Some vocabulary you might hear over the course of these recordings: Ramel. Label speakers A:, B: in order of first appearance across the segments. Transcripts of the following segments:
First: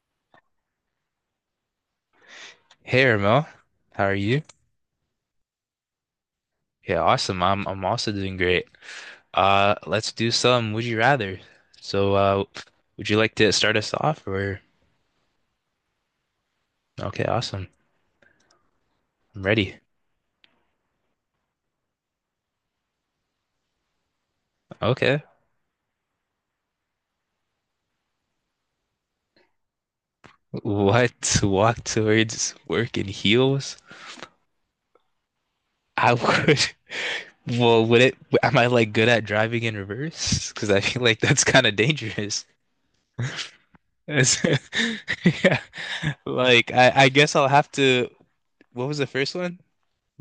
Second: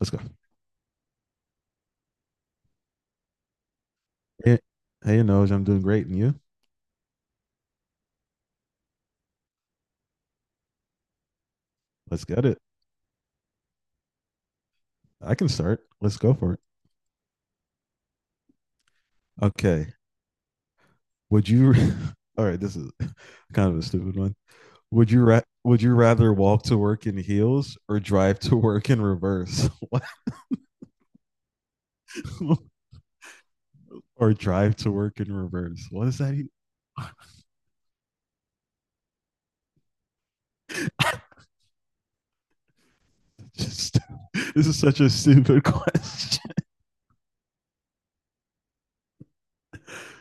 A: Let's go.
B: Hey Ramel, how are you?
A: Hey, hey, Noj, I'm doing great. And you?
B: Yeah, awesome. I'm also doing great. Let's do some Would You Rather. So,
A: Let's
B: uh,
A: get it.
B: would you like to start us off or?
A: I can start. Let's go for it.
B: Okay, awesome. I'm ready.
A: Okay. Would you? All right. This is kind of a stupid one.
B: Okay.
A: Would you rather walk to work in heels or drive to work in reverse?
B: What walk towards work in heels?
A: Or drive to work in reverse? What
B: I
A: is that?
B: would. Well, would it? Am I like good at driving in reverse? Because I feel like that's kind of dangerous.
A: Just this is such a
B: Yeah.
A: stupid question.
B: Like I guess I'll have to. What was the first one?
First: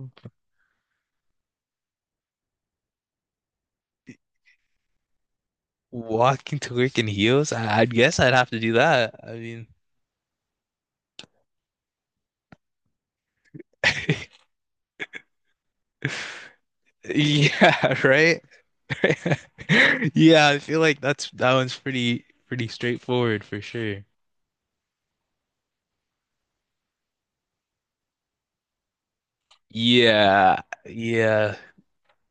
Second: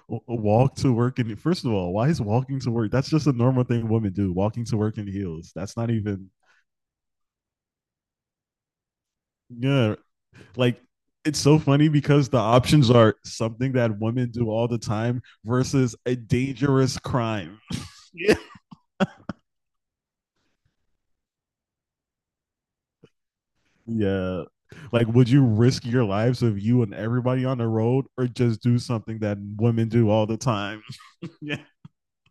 A: Walk to work in. First of all, why is walking to work? That's just a normal thing women do. Walking to work in heels. That's not even.
B: Walking to work in heels? I guess I'd have to do that. I mean,
A: Yeah, like it's so funny because the options are something that women do all the time versus a dangerous crime.
B: yeah, right? Yeah, I feel like that's that one's pretty straightforward for sure.
A: Yeah. Like, would you risk your lives of you and everybody on the road or just do something that women do all the
B: Yeah,
A: time?
B: yeah,
A: Yeah.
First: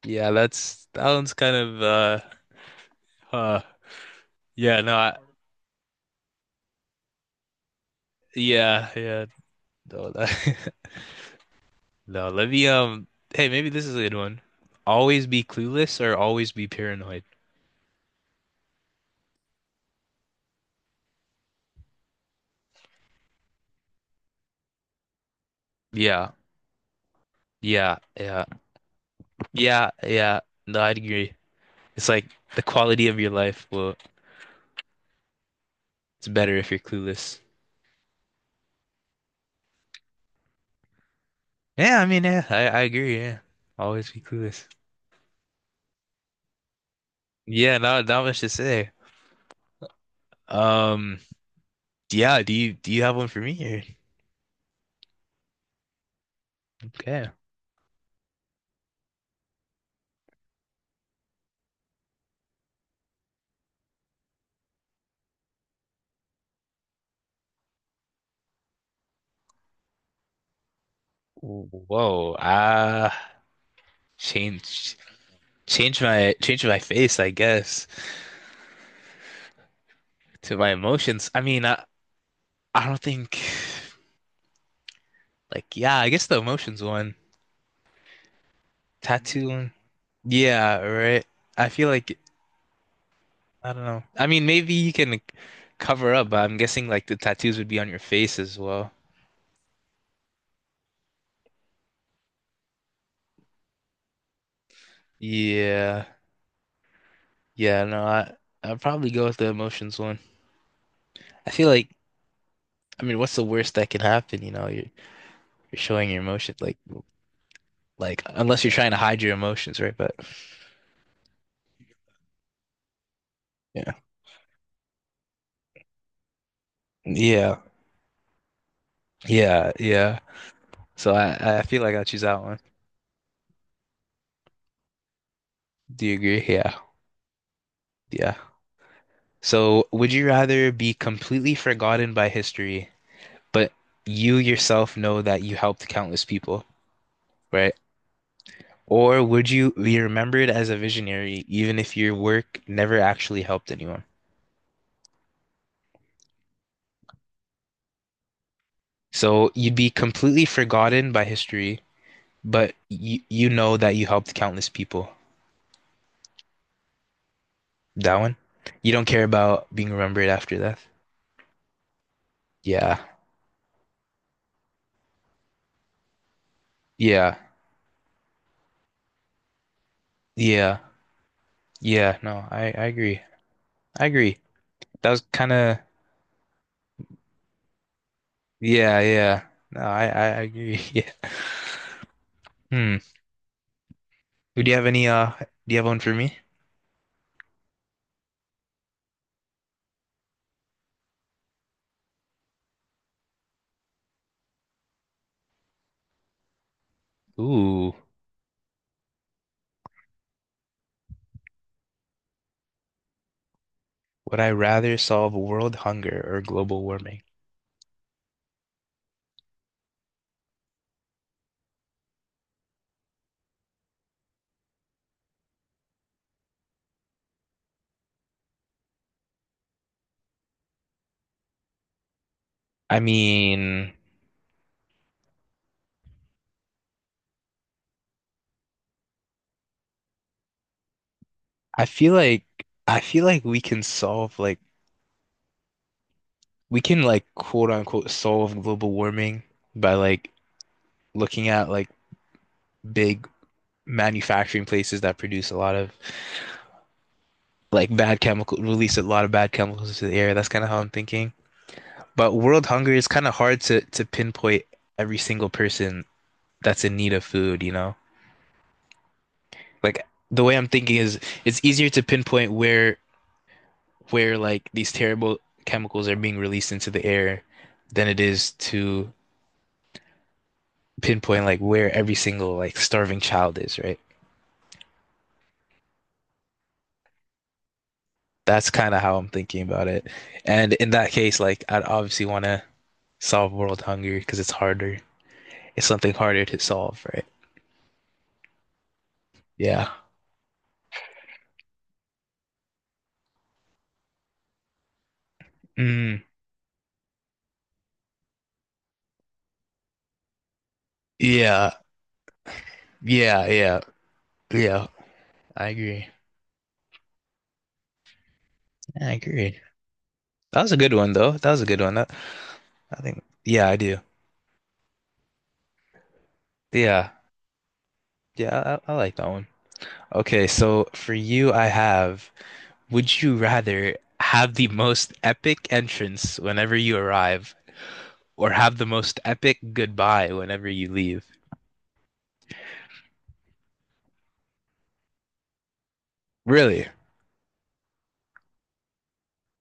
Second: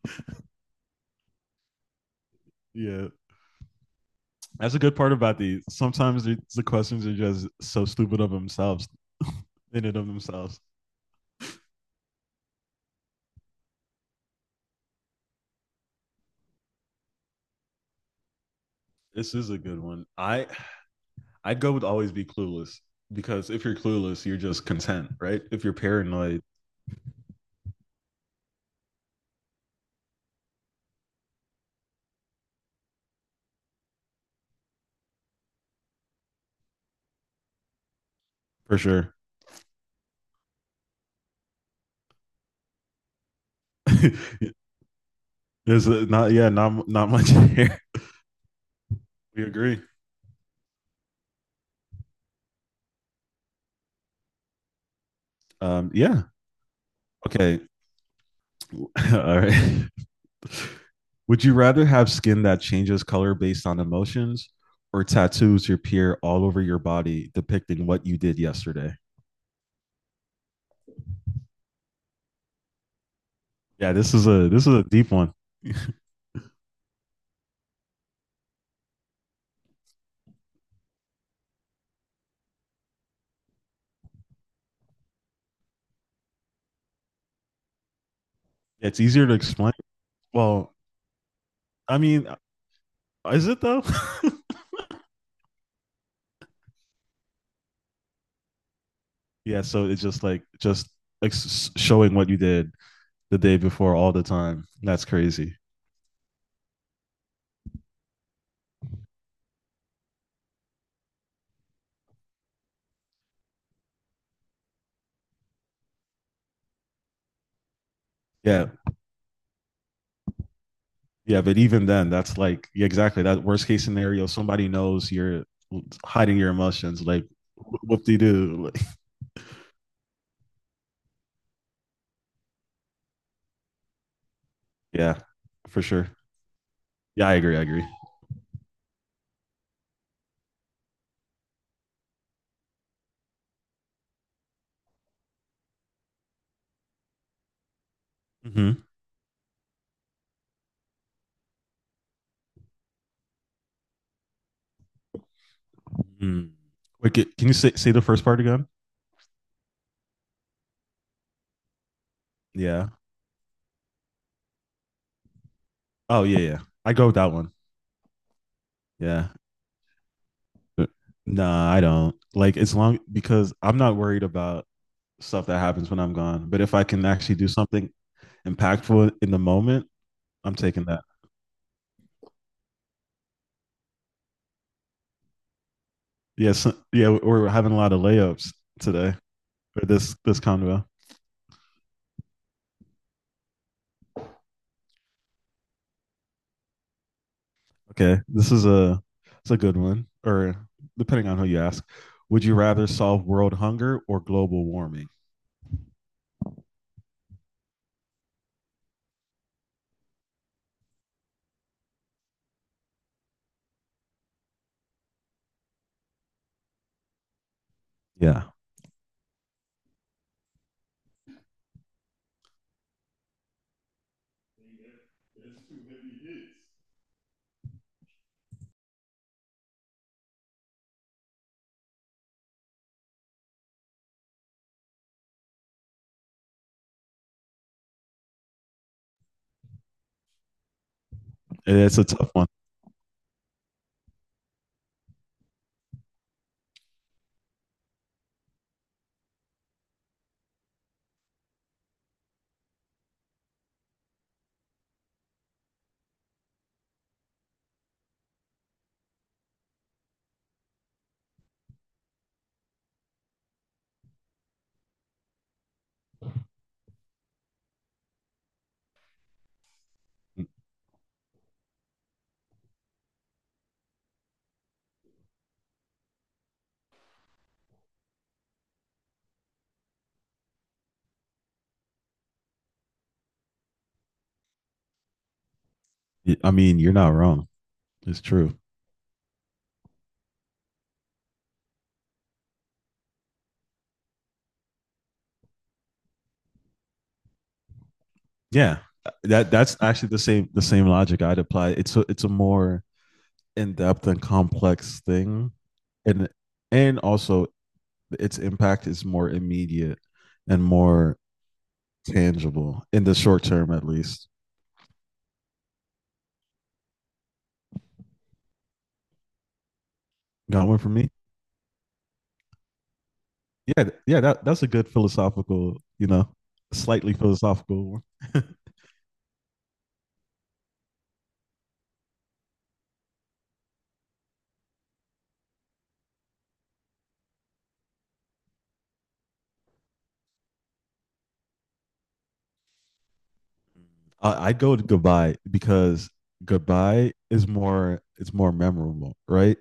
B: yeah. That's that one's kind of
A: Yeah.
B: uh,
A: That's a
B: yeah,
A: good part about these. Sometimes questions are just so stupid of
B: yeah,
A: themselves,
B: yeah.
A: in and of
B: No,
A: themselves.
B: that, no. Let me. Hey, maybe this is a good one. Always be clueless or always be paranoid.
A: This is a good one. I'd go with always be clueless because if you're clueless, you're just content, right? If you're
B: Yeah,
A: paranoid,
B: yeah, yeah, yeah, yeah. No, I'd agree. It's like the quality of your life. Well, it's better if you're clueless.
A: for sure.
B: Yeah, I mean, yeah, I agree. Yeah, always be clueless.
A: There's not yeah, not much
B: Yeah,
A: here.
B: not not much to say.
A: We agree.
B: Um, yeah. Do you have one for me here?
A: Yeah.
B: Okay.
A: Okay. All right. Would you rather have skin that changes color based on emotions or tattoos your peer all over your body depicting what you did yesterday?
B: Whoa.
A: Yeah, this is a
B: Change
A: deep one.
B: change my face, I guess, to my emotions. I don't think like, yeah. I guess the emotions one,
A: It's easier to
B: tattoo one.
A: explain. Well,
B: Yeah, right. I feel
A: I
B: like
A: mean, is it
B: I
A: though?
B: don't know. I mean, maybe you can like, cover up, but I'm guessing like the tattoos would be on your face as well.
A: Yeah, so it's just like just showing what you did the day before all the time. That's crazy.
B: Yeah. Yeah, no, I'd probably go with the emotions one. I feel like I mean, what's the worst that can happen, you know? You're showing your emotion. Like unless
A: Yeah.
B: you're trying to hide your emotions, right? But
A: Yeah. But even then, that's like, yeah, exactly. That worst case
B: yeah.
A: scenario, somebody knows you're hiding your emotions. Like,
B: Yeah.
A: whoop de doo. Like,
B: Yeah, yeah. So I feel like I'll choose that one.
A: yeah, for
B: Do
A: sure.
B: you agree? Yeah.
A: Yeah, I agree. I agree.
B: Yeah. So would you rather be completely forgotten by history, but you yourself know that you helped countless people? Right?
A: Mm-hmm.
B: Or would you be remembered as a visionary even if your work never actually helped anyone?
A: Mm. Wait, can you say, say the first part again?
B: So you'd be completely forgotten by history, but
A: Yeah.
B: you know that you helped countless people.
A: Oh, yeah. Yeah. I go with that one.
B: That one? You don't care
A: Yeah.
B: about being remembered after death?
A: Nah, I don't. Like, it's
B: Yeah.
A: long because I'm not worried about stuff that happens when I'm gone. But if I can actually
B: Yeah.
A: do something impactful in the moment, I'm
B: Yeah.
A: taking that.
B: Yeah. No, I agree. I agree. That was kind of
A: Yes, yeah, we're having a lot of layups
B: yeah,
A: today
B: yeah. No,
A: for
B: I
A: this
B: I
A: this
B: agree.
A: convo.
B: Yeah. Hmm. Do you have any uh do you have one for me?
A: Okay, this is a it's a good one, or depending on who you ask. Would you rather solve world hunger or global warming?
B: Ooh. Would I rather solve world hunger or global warming?
A: Yeah,
B: I mean, I
A: it's a
B: feel
A: tough
B: like
A: one.
B: I feel like we can solve like we can like quote unquote solve global warming by like looking at like big manufacturing places that produce a lot of like bad chemical release a lot of bad chemicals into the air. That's kind of how I'm thinking. But world hunger is kind of hard to pinpoint every single person that's in need of food, you know? Like the way I'm thinking is it's easier to pinpoint where like these terrible chemicals are being released into the air than it is to pinpoint like where every single like starving child is, right?
A: I mean, you're not wrong. It's true.
B: That's kind of how I'm thinking about it. And in that case, like I'd obviously want to solve world hunger because it's harder. It's something harder to solve, right?
A: Yeah, that that's
B: Yeah.
A: actually the same logic I'd apply. It's a more in depth and complex thing,
B: Mm,
A: and and also its impact is more immediate and more
B: yeah.
A: tangible in the short
B: Yeah.
A: term,
B: Yeah.
A: at least.
B: Yeah. I agree. I agree. That
A: Got
B: was a
A: one for
B: good
A: me?
B: one though. That was a good one. That, I think. Yeah, I
A: Yeah,
B: do.
A: yeah. That that's a good philosophical, you know,
B: Yeah.
A: slightly philosophical one.
B: Yeah. I like that one. Okay, so for you, I have, would you rather have the most epic entrance whenever you arrive or have the most epic goodbye whenever you leave?
A: I'd go to goodbye because
B: Really?
A: goodbye is more it's more memorable, right?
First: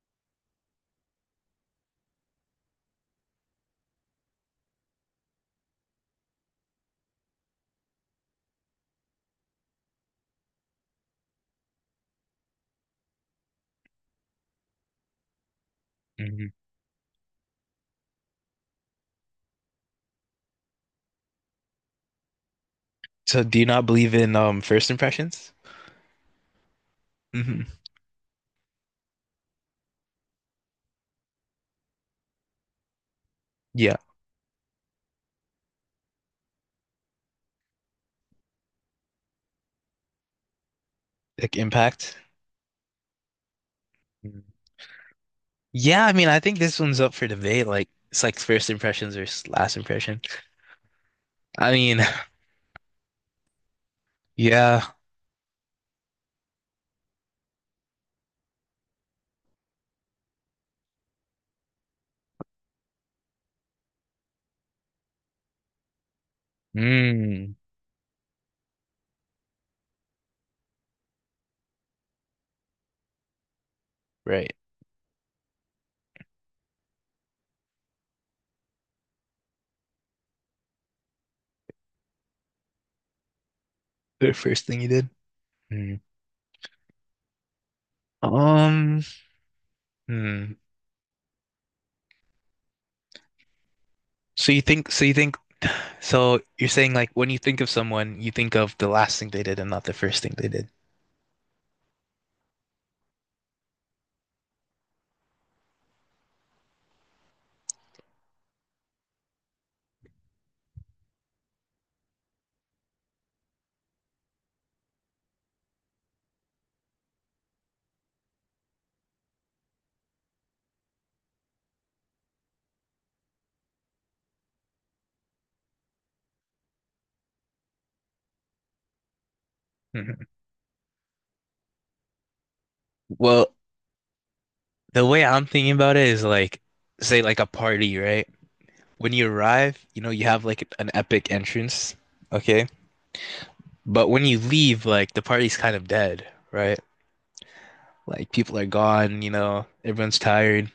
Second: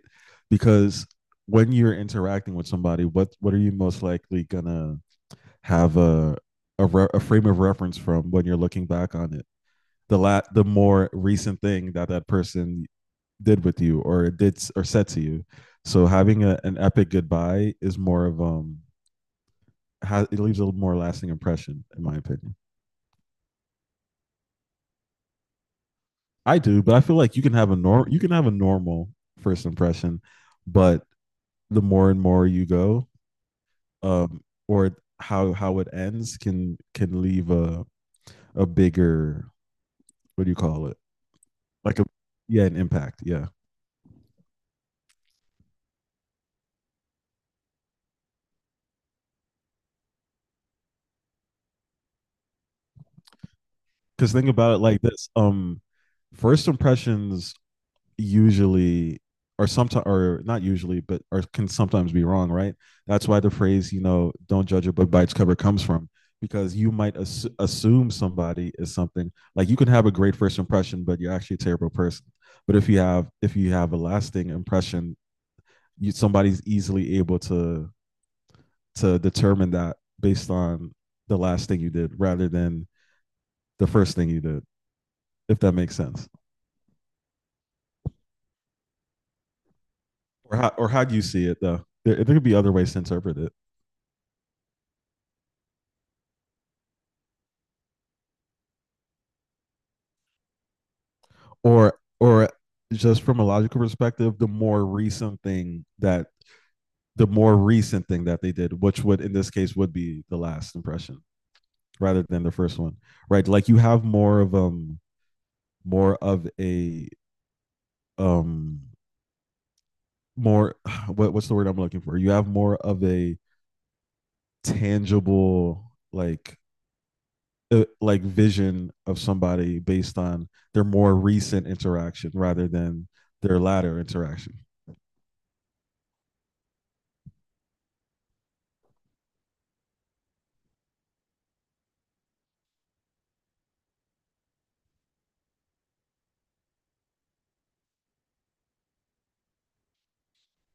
A: Because when you're interacting with somebody, what are you most likely gonna have a a frame of reference from when you're looking back on it. The more recent thing that that person did with you or did or said to you. So having
B: Hmm.
A: a, an epic goodbye is more of it leaves a more lasting impression in my opinion.
B: So do you not believe in first impressions?
A: I do, but I feel like you can
B: Hmm.
A: have a norm you can have a normal first impression, but the more and more you go,
B: Yeah,
A: um, or how it ends can leave a bigger what do you call it
B: like
A: like a
B: impact.
A: yeah an impact yeah
B: Mm. Yeah, I mean, I think this one's up for debate. Like it's like first impressions or last impression. I mean,
A: because think about it
B: yeah.
A: like this. First impressions usually or sometimes or not usually but or can sometimes be wrong right that's why the phrase you know don't judge a book by its cover comes from because you might
B: Mm,
A: assume somebody is something like you can have a great first impression but you're actually a terrible person but if you have a lasting
B: right.
A: impression you, somebody's easily able to determine that based on the last thing you did rather than the first thing
B: The
A: you did,
B: first thing you did.
A: if that makes
B: Mm.
A: sense.
B: Um, hmm.
A: Or how do you see it though? There could be other ways to interpret it.
B: So you think so you think So you're saying like when you think of someone, you think of the last thing they did and not the first thing they did.
A: Or just from a logical perspective, the more recent thing that they did, which would in this case would be the last impression rather than the first one. Right. Like you have more of a um more what, what's the word I'm looking for? You have more of a tangible like vision of somebody based
B: Mhm.
A: on their more recent interaction rather than
B: Well,
A: their latter interaction.
B: the way I'm thinking about it is like, say like a party, right? When you arrive, you know, you have like an epic entrance, okay? But when you leave, like the party's kind of dead, right? Like people are gone, you know, everyone's tired.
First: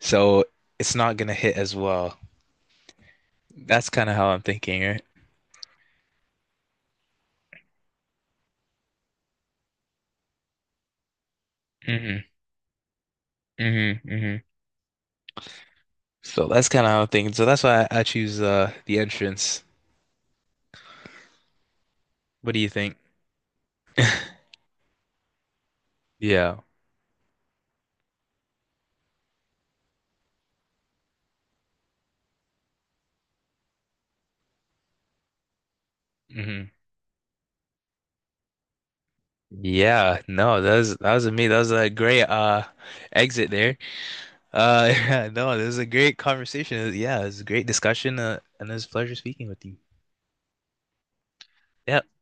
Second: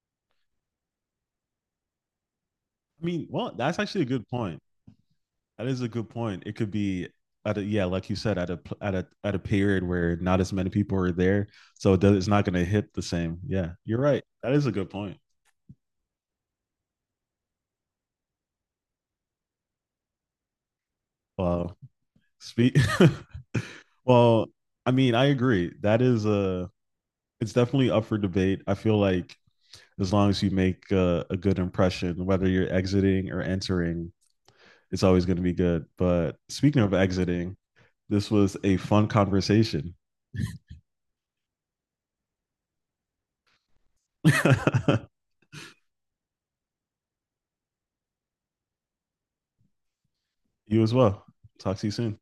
B: So it's not gonna hit as well.
A: I mean, well, that's
B: That's
A: actually a
B: kind of how
A: good
B: I'm
A: point.
B: thinking, right?
A: That is a good point. It could be yeah, like you said, at a period where not as many people are there, so it does,
B: Mm-hmm.
A: it's not going to hit the same. Yeah, you're
B: Mm-hmm.
A: right.
B: Mm-hmm.
A: That is a good point.
B: So that's kind of how I'm thinking. So that's why I choose the entrance.
A: Well,
B: What do you
A: speak.
B: think?
A: Well, I mean, I agree. That is
B: Yeah.
A: a. It's definitely up for debate. I feel like as long as you make a good impression, whether you're exiting or entering, it's always going to be good. But
B: Mm-hmm.
A: speaking of exiting, this was a fun conversation.
B: Yeah, no, that was me. That was a great exit there. Yeah, no, this is a great conversation. Yeah, it's a great discussion, and it's a pleasure speaking with you.
A: You as well. Talk to you
B: Yeah.
A: soon.